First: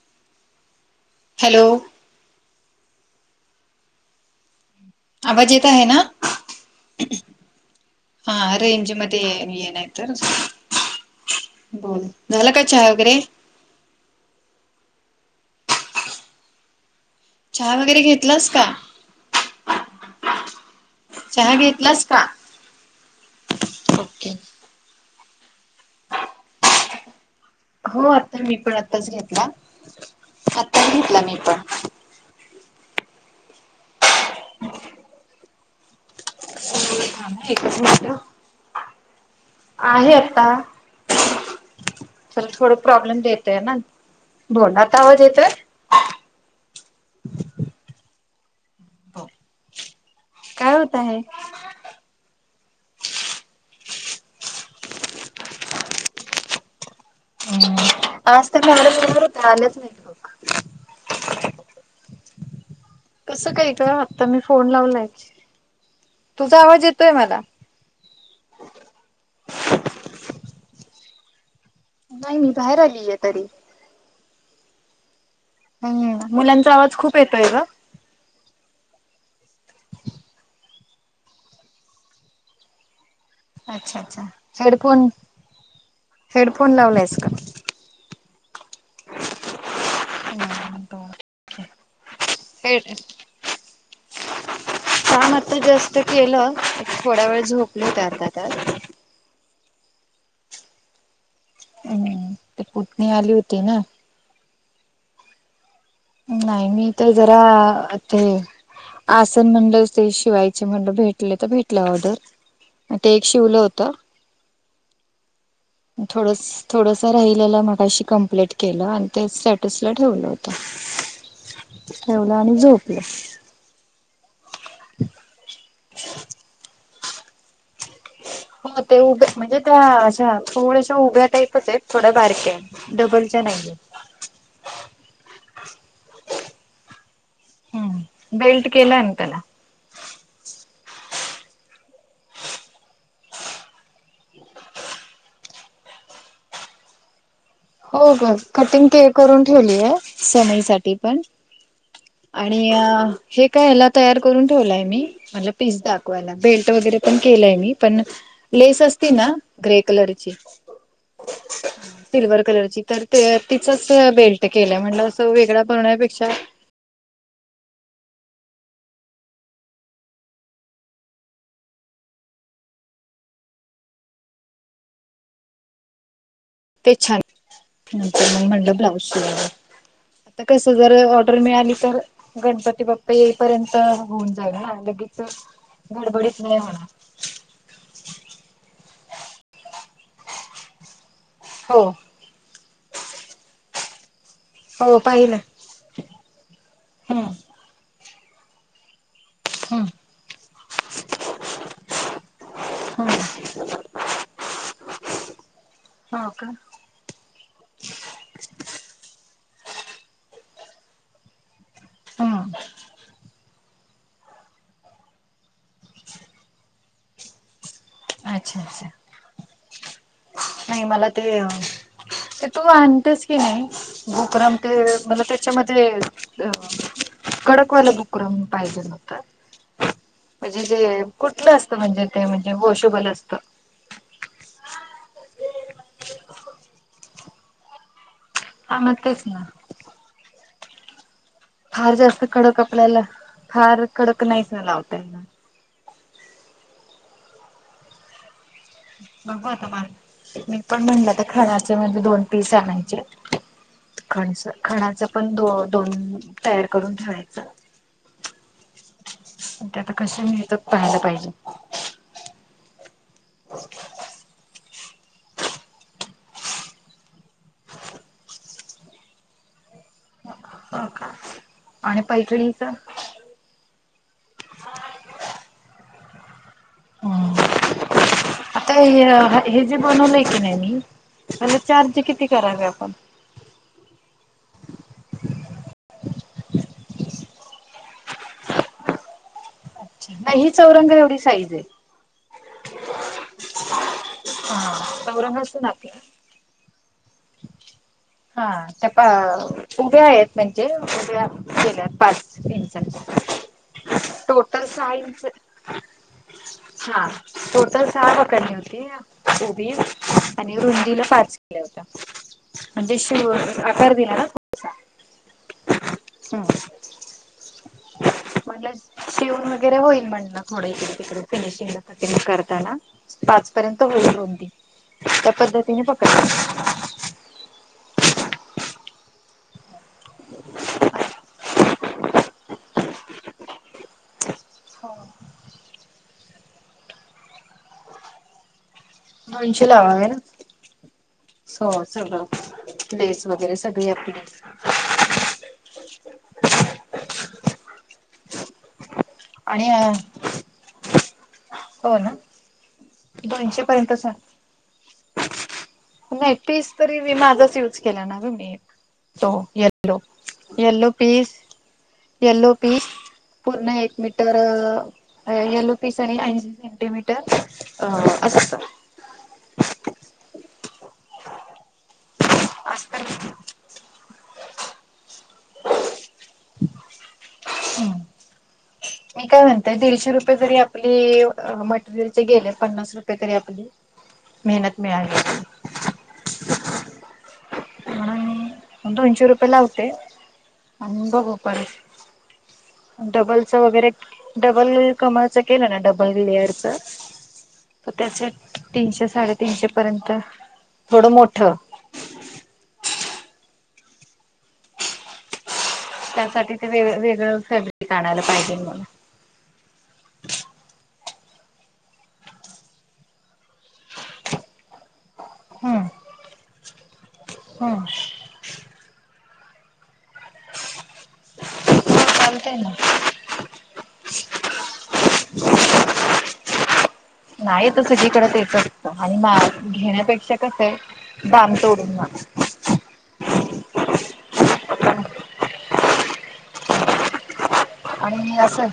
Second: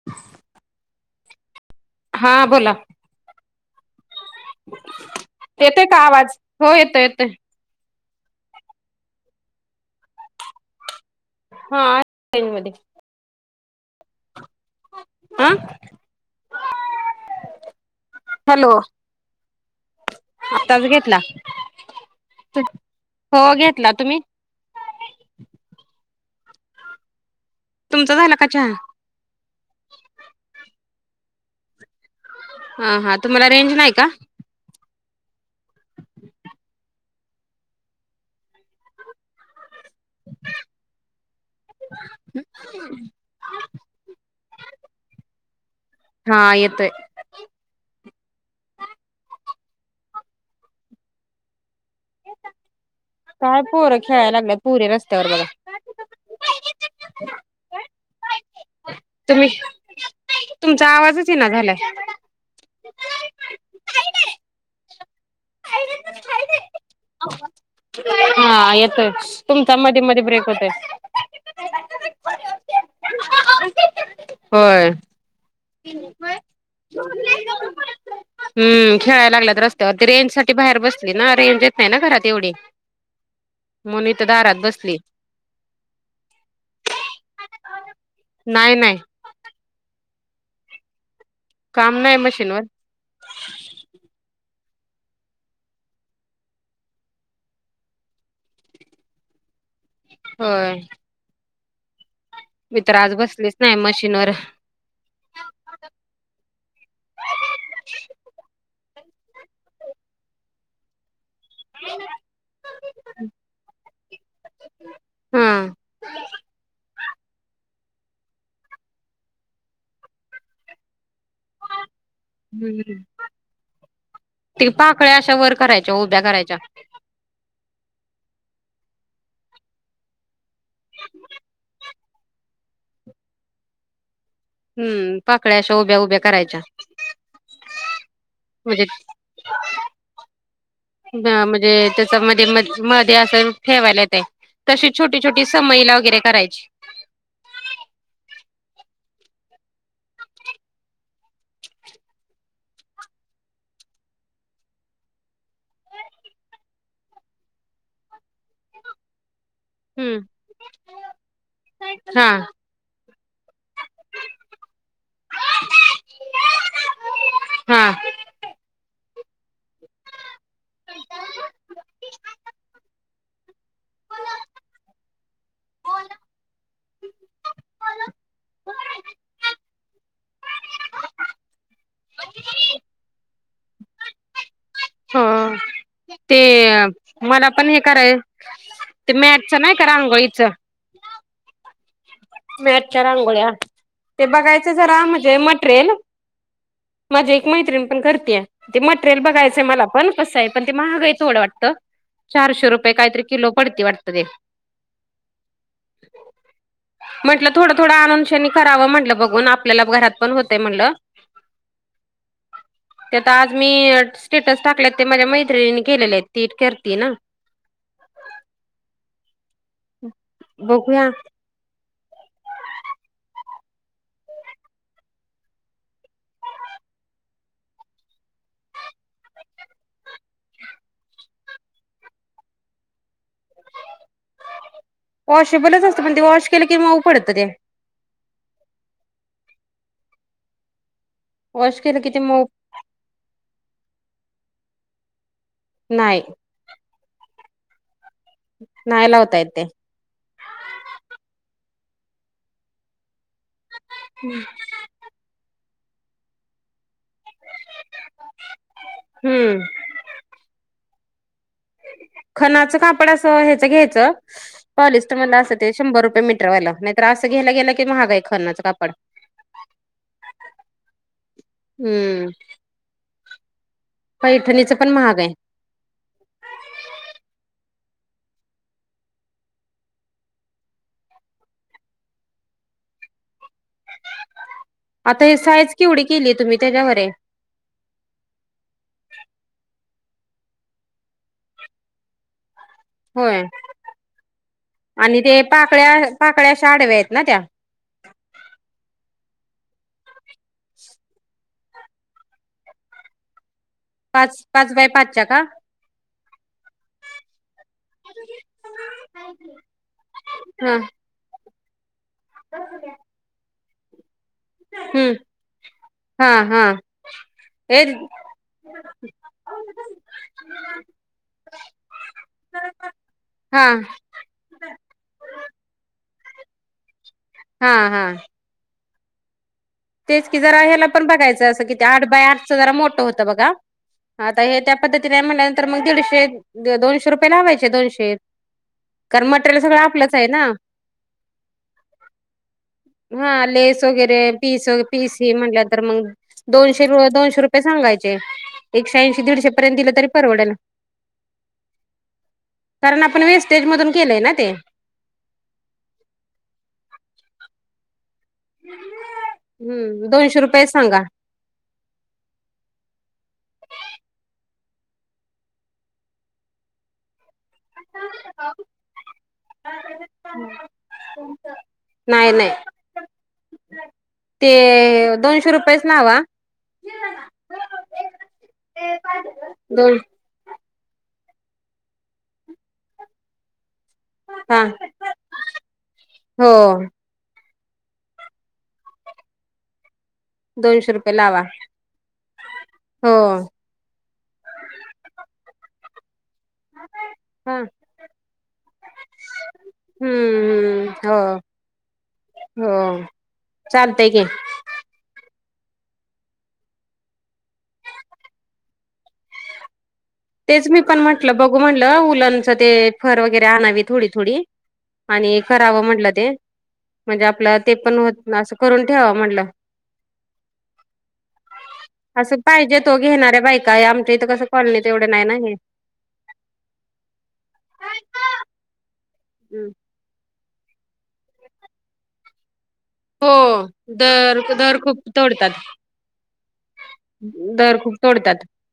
[unintelligible] Hello! हा बोला. आवाज येत आहे येतोय का ना? आवाज हो येतोय येतोय हा रेंज मध्ये ये ये नाही तर हा बोल रेंज झाला का मध्ये चहा वगैरे? आं? चहा वगैरे घेतलास का? आत्ताच घेतला चहा घेतलास का तु हो घेतला तुम्ही? ओके हो तुमचा झाला आता का मी चहा पण आत्ताच घेतला आत्ताच घेतला मी पण. हा हा तुम्हाला रेंज नाही का? ह [unintelligible] पुढे थांब एकच मिनट आहे आता. तर थोड प्रॉब्लेम देतय ना बोल आता आवाज येतोय? हा येतोय. काय होत आहे? काय पोरं खेळायला लागलं पुरे रस्त्यावर बघा. आज तर [unintelligible] तुम्ही होता आलंच नाही. तुमचा आवाजच ये ना झालाय. कस काय ग आता मी फोन लावलाय तुझा आवाज येतोय मला. हा येतोय तुमचा मध्ये मध्ये ब्रेक होतय. नाही मी बाहेर आलीय तरी. होय. हम्म हम्म मुलांचा आवाज खूप येतोय ग. हम्म खेळायला लागलेत रस्त्यावरती रेंज साठी बाहेर बसली ना रेंज येत नाही ना घरात एवढी. अच्छा म्हणून अच्छा इथं दारात बसली हेडफोन. हेडफोन लावलास का? नाही नाही हो काम नाही मशीनवर. [unintelligible] काम आता जस्ट केलं थोडा वेळ झोपले होते अर्धातास. होय.. हम्म ते मी तर पुतणी आज आली बसलीच होती नाही ना मशीनवर. नाही मी तर जरा ते. आसन म्हंटलं ते शिवायचे म्हण भेटले तर भेट ऑर्डर ते एक शिवलं होत हा. थोडंसं थोडं राहिलेलं मगाशी कंप्लेट केलं आणि ते स्टेटसला ठेवलं होतं. ठेवलं आणि झोपलं. ते पाकळ्या अशा वर करायच्या उभ्या करायच्या. हो ते उभ्या म्हणजे त्या अशा थोड्याशा उभ्या टाईपच आहेत. थोड्या बारक्या डबलच्या नाहीये. हम्म पाकळ्या अशा उभ्या उभ्या करायच्या. हम्म बेलट म्हणजे केलाय ना त्याला. वा म्हणजे त्याचा मध्ये म मध्ये असं ठेवायला येतय. तशी छोटी छोटी समईला वगैरे करायची. हो ग कटिंग के-करून ठेवली आहे, समईसाठी पण. आणि हे काय ह्याला तयार करून ठेवलाय मी. मला पीस दाखवायला बेल्ट वगैरे पण केलंय मी पण लेस असती ना. ग्रे हम्म कलरची हा. सिल्वर. त्याची तर तिचच बेल्ट केलं म्हण असं वेगळ बनण्यापेक्षा. हा.. [inaudible] ते छान मग म्हटलं ब्लाउज शिवावा. कस जर ऑर्डर मिळाली तर गणपती बाप्पा येईपर्यंत होऊन जाईल ना. लगेच हो ते.. गडबडीत नाही होणार. मला पण हे कराय ते मॅटच नाही का? रांगोळीचं. हो. मॅटच्या रांगोळ्या ते बघायच्या ते हो जरा म्हणजे पाहिलं. मटेरियल हम्म माझी एक मैत्रीण पण करते मटेरियल बघायच ते मला हम्म पण कसं आहे पण ते महागाई थोडं वाटतं चारशे रुपये हम्म. काहीतरी किलो पडती वाटत ते. हा का? म्हटलं थोडं थोडं आणून शाण करावं म्हटलं बघून आपल्याला घरात पण होतय म्हटलं. हा ते तर आज मी स्टेटस टाकलेत ते माझ्या मैत्रिणीनी केलेले आहेत, ती करती ना. अच्छा अच्छा! ! नाही मला बघूया ते ते तू आणतेस की नाही. गोकर्णाम ते मला त्याच्यामध्ये अ. कडकवाला बुकरम पाहिजे होता. म्हणजे जे कुठलं असतं म्हणजे ते म्हणजे वॉशेबल असतं. वॉशेबलच असतं पण ते वॉश केलं की मऊ पडतं ते. हा मग तेच ना वॉश फार केलं कि ते जास्त मऊ कडक आपल्याला फार कडक नाहीच लावता येणार नाही. नाही लावता येत बघू ते आता मला मी पण म्हणलं आता खणाचे म्हणजे दोन पीस आणायचे. खणच खणाचा पण द दोन तयार करून ठेवायचं हम्म ते आता कशा मिळतात पहायला पाहिजे. खनाचं कापड असं ह्याच घ्यायचं पॉलिस्टर मला असं ते शंभर रुपये मीटरवालं नाहीर असं घ्यायला गेलं की महागय आहे खननाचं कापड हो का आणि हम्म पैठणीच पैठणीच पण महाग आहे. हा. आता हे जे बनवलंय की नाही मी त्याला चार्ज किती करावे आपण आता हे साईज केवढी केली तुम्ही त्याच्यावर आहे अच्छा नाही ही चौरंग एवढी साईज आहे होय हा आणि चौरंग ते असतो ना पाकळ्या आपला पाकळ्या अशा आडव्या आहेत ना त्या? हा त्या पा उभ्या आहेत म्हणजे उभ्या केल्या पाच इंच पाच टोटल पाच बाय सहा पाचच्या इंच का हा. टोटल सहा बकरनी होती उबी आणि हा रुंदीला पाच म्हणजे शिव आकार दिला ना थोडासा हम्म हा, हा हम्म हे म्हणलं शिवून वगैरे होईल म्हणल थोड इकडे तिकडे फिनिशिंगला. ते मी करताना हा पाचपर्यंत होईल रुम ती त्या पद्धतीने पकड हा, हा तेच की जरा ह्याला पण बघायचं असं किती आठ बाय आठचं जरा मोठं होतं बघा. आता हे त्या पद्धतीने म्हटल्यानंतर मग दीडशे दोनशे रुपये लावायचे दोनशे कारण मटेरियल सगळं आपलंच आहे ना सो सगळं लेस हा वगैरे लेस सगळी आपली वगैरे पीस, पीस हे म्हटल्या तर मग दोनशे, दोनशे रुपये सांगायचे ते एकशे ऐंशी आणि दीडशेपर्यंत दिलं तरी परवडेल. हो ना, कारण आपण दोनशे वेस्टेज मधून पर्यंत सांग. केलंय ना ते. नाही पीस तरी मी माझाच युज केला ना ग मी हो यल्लो, हम्म दोनशे रुपयेच यल्लो सांगा पीस यल्लो पीस पूर्ण एक मीटर यल्लो पीस आणि ऐं सेंटीमीटर अ असत [unintelligible] नाही नाही. असत. ते दोनशे रुपयेच नावा. हम् मी काय म्हणतय दोन दीडशे रुप ते जरी आपली मटेरियलचे गेले पन्नास रुपये तरी आपली हा मेहनत मिळाली हो ह दोनशे रुपये लावते दोनशे आणि रुपये बघु लावा आपण हो डबलच वगैरे डबल कमळच केलं ना डबल लेअरच हा तर त्याचे तीनशे साडेतीनशेपर्यंत हम्म थोडं हो मोठं. हो चालतय घे त्यासाठी ते वेग वेगळं फॅब्रिक आणायला पाहिजे मग तेच मी पण म्हटलं बघू म्हटलं उलानच ते फर वगैरे आणावे थोडी, थोडी आणि हम्म करावं म्हटलं ते म्हणजे आपलं ते हम्म पण होत असं करून ठेवावं म्हणलं. असं चालतय पाहिजे ना तो घेणार आहे बाय काय आमच्या इथं कसं कॉलनी तेवढे नाही ना हे नाही आता सगळीकडं तेच असतं आणि मा हम्म. घेण्यापेक्षा कसं आहे बाम तोडून ना हो दर दर खूप तोडतात दर खूप आणि तोडतात असं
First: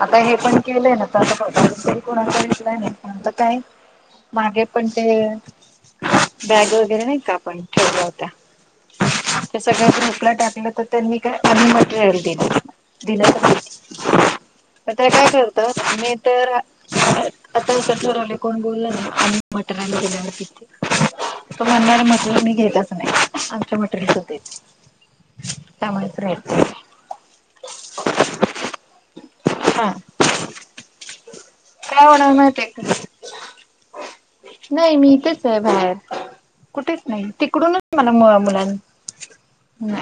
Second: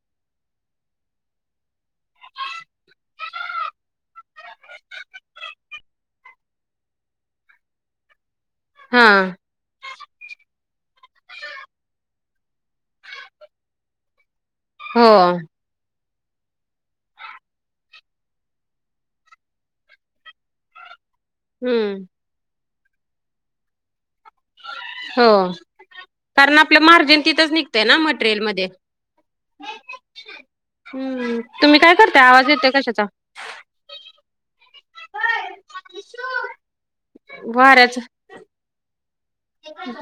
आता हे पण केलंय ना ते आता तरी कोणाचा रिप्लाय नंतर काय मागे पण ते बॅग वगैरे नाही का आपण ठेवल्या होत्या. हां. ते सगळं खोकला टाकलं तर त्यांनी काय आम्ही मटेरियल दिलं. दिलं [inaudible] हो ते काय करतात मी तर आता असं ठरवले कोण बोललं ना आम्ही [unintelligible] तो म्हणणारे हम्म मटर मी घेत्याच नाही आमच्या मटर. [unintelligible] हो कारण आपलं मार्जिन तिथंच निघ ते ना मटेरियलमध्ये? हा हम्म. तुम्ही काय करताय होणार आवाज येतोय माहितीये कशाचा? नाही मी इथेच आहे बाहेर. कुठेच नाही तिकडूनच वाऱ्याचा मला मळ मुलान.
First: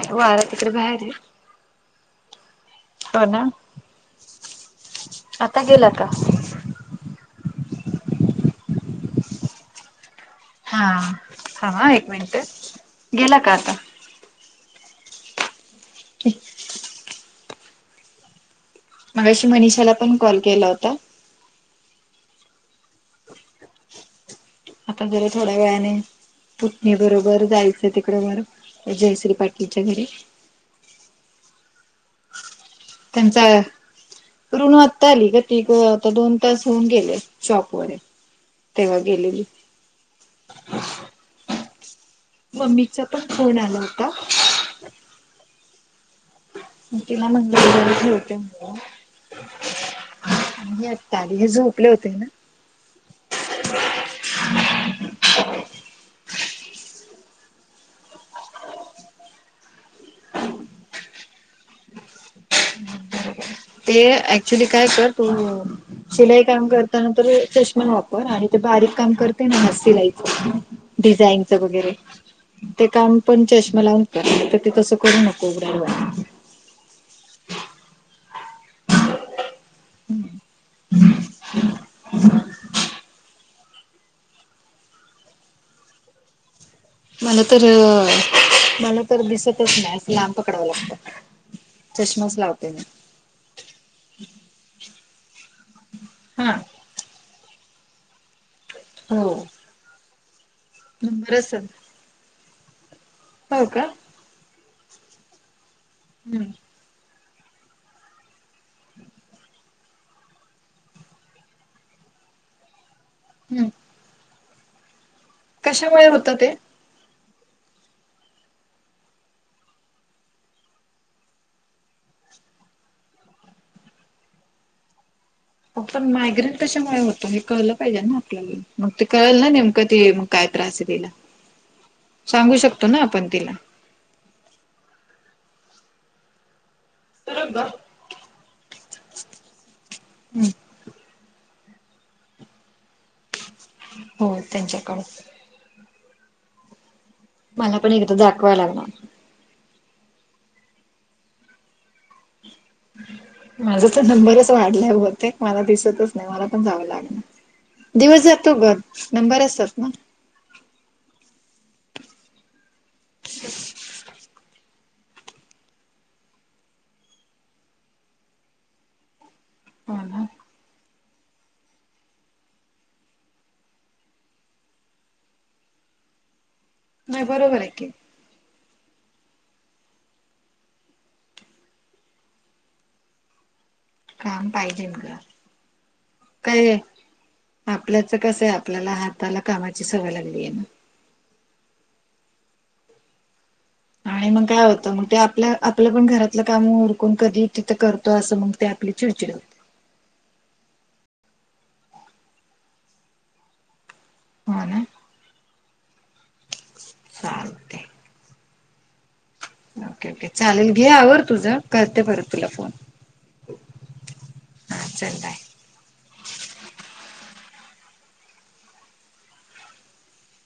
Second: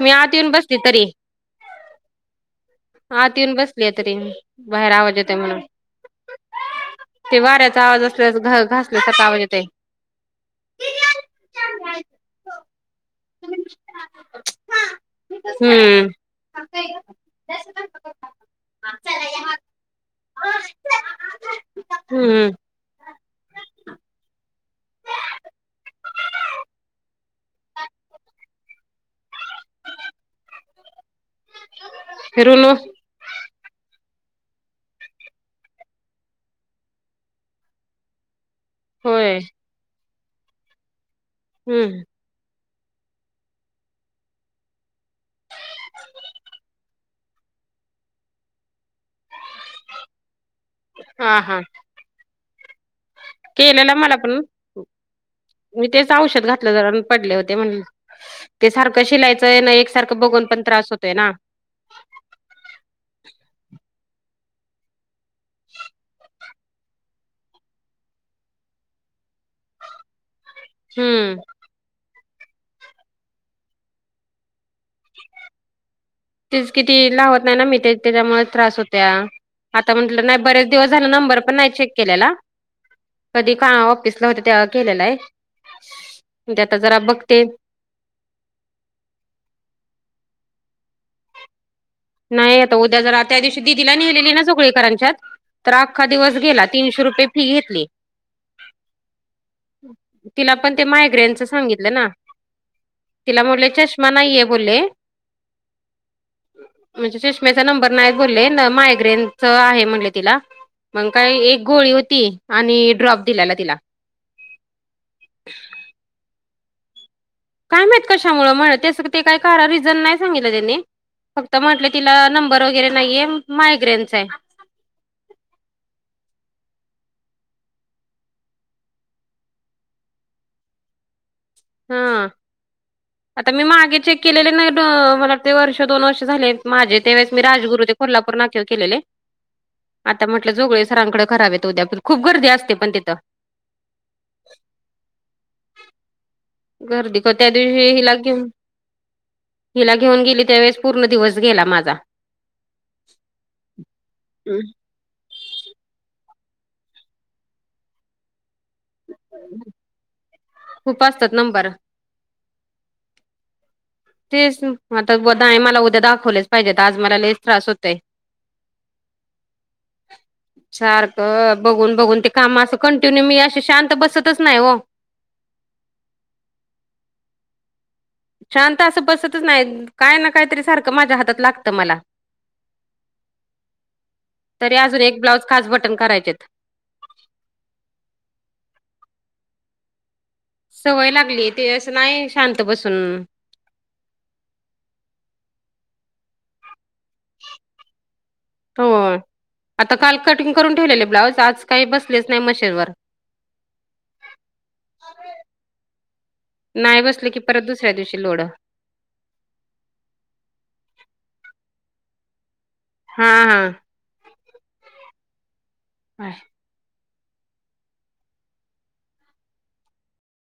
मी आत वार येऊन तिकडं बसली बाहेर तरी आहे. हो आत ना येऊन बसली आहे तरी मी, बाहेर आवाज येतोय म्हणून. आता गेला का ते वाऱ्याचा आवाज असल्यास घ घासल्यासारख आवाज येतोय. हा हा हा एक मिनटं गेला का आता? हम्म. मगाशी मनीषाला पण कॉल केला होता. हम्म. आता जरा थोड्या वेळाने पुटनी बरोबर जायचं तिकडं मर जयश्री पाटीलच्या घरी. फिरुनो त्यांचा ऋणु आत्ता आली ग ती ग आता दोन तास होऊन गेले शॉपवर आहे. तेव्हा होय गेलेली. हम्म. मम्मीचा पण फोन आला होता. तिला म्हटलं [unintelligible] ताली हा हे हा झोपले होते ना. केलेला मला पण मी तेच औषध घातलं जरा पडले होते म्हणून. ते सारखं शिलाईचं हे ना एकसारखं बघून पण त्रास होतोय ना. ते ऍक्च्युली काय कर तू शिलाई काम करताना तर चष्मा वापर आणि ते बारीक काम करते ना सिलाईच हम्म डिझाईनच वगैरे ते काम पण चष्मा लावून कर ते तसं करू नको उघड्या डोळ्या तेच की ती लावत नाही ना मी ते त्याच्यामुळच त्रास होत्या. आता म्हटलं नाही बरेच दिवस झाला नंबर पण नाही चेक केल्याला. कधी का ऑफिसला होते तेव्हा केलेला आहे? म्हणते आता जरा मला बघते तर मला तर दिसतच नाही असं लांब पडवां लागतं. चष्माच नाही लावते आता मी उद्या जरा त्या दिवशी दिदीला नेहलेली ना सगळी करांच्यात तर आख्खा दिवस हा गेल्यात. तीनशे रुपये फी घेतली. हो. तिला पण ते नंबर मायग्रेनचा असेल सांगितलं ना तिला हो म्हणले का चष्मा नाहीये बोलले. हम्म. म्हणजे चष्मेचा नंबर नाहीत बोलले मायग्रेनच आहे म्हणले तीला. मग काय एक गोळी होती आणि ड्रॉप दिलेला हम्म तीला कशामुळे होत ते काय मात कशामुळं [unintelligible] ते ते काही करा रिझन नाही सांगितलं त्यानी. फक्त म्हंटले तिला नंबर वगैरे नाहीये, मायग्रेनचा आहे. फक्त मायग्रेंट कशामुळे होतं हे कळलं पाहिजे ना आपल्याला मग ते कळेल ना नेमकं ते काय त्रास देईल. [unintelligible] हा आता मी मागितली केलेले नाही मला वाट ते वर्ष दोन वर्ष झाले माझे तेवेळेस मी राजगुरु हम्म, ते कोल्हापूर नाक्यावर केलेले. आता म्हटलं जोगळे सरांकडे करावेत उद्याप खूप गर्दी असते पण तथं. हो त्यांच्याकडून. गर्दी का त्या मला दिवशी पण हिला एकदा घेऊन दाखवाय लागणार हिला घेऊन गेली त्यावेळेस पूर्ण दिवस गेला माझा. माझा तर नंबरच वाढलाय बहुतेक. मला दिसतच नाही मला पण जावं लागणार दिवस जातो घर नंबर असतात ना. खूप असतात नंबर. तेच आता बा आणि मला उद्या दाखवलेच पाहिजेत, आज मला लच त्रास होतय. [inaudible] सारखं बघून बघून ते काम असं कंटिन्यू मी अशी शांत बसतच नाही हो. नाय बरोबर हाय की. शांत असं बसतच नाय, काय ना कायतरी सारखं माझ्या हातात लागतं मला. काम तरी पाहिजे अजून मला एक ब्लाउज खास बटन करायचेत. काय आहे? आपल्याच कसं आहे आपल्याला हाताला कामाची सवय लागली आहे ना. सवय लागली, ते असं नाही शांत बसून. आणि मग काय होतं मग ते आपलं आपलं पण घरातलं काम उरक. कोण कधी तिथं करतो असं मग ते आपली हो. चिडचिडत. आता काल कटिंग करून ठेवलेले ब्लाऊज आज काही बसलेच नाही मशीनवर. हो ना. नाही बसले की परत चालते दुसऱ्या दिवशी लोड. ओके ओके चालेल, घे आवर तुझं करते परत तुला फोन. हा हा. हा चल हाय. व्हय.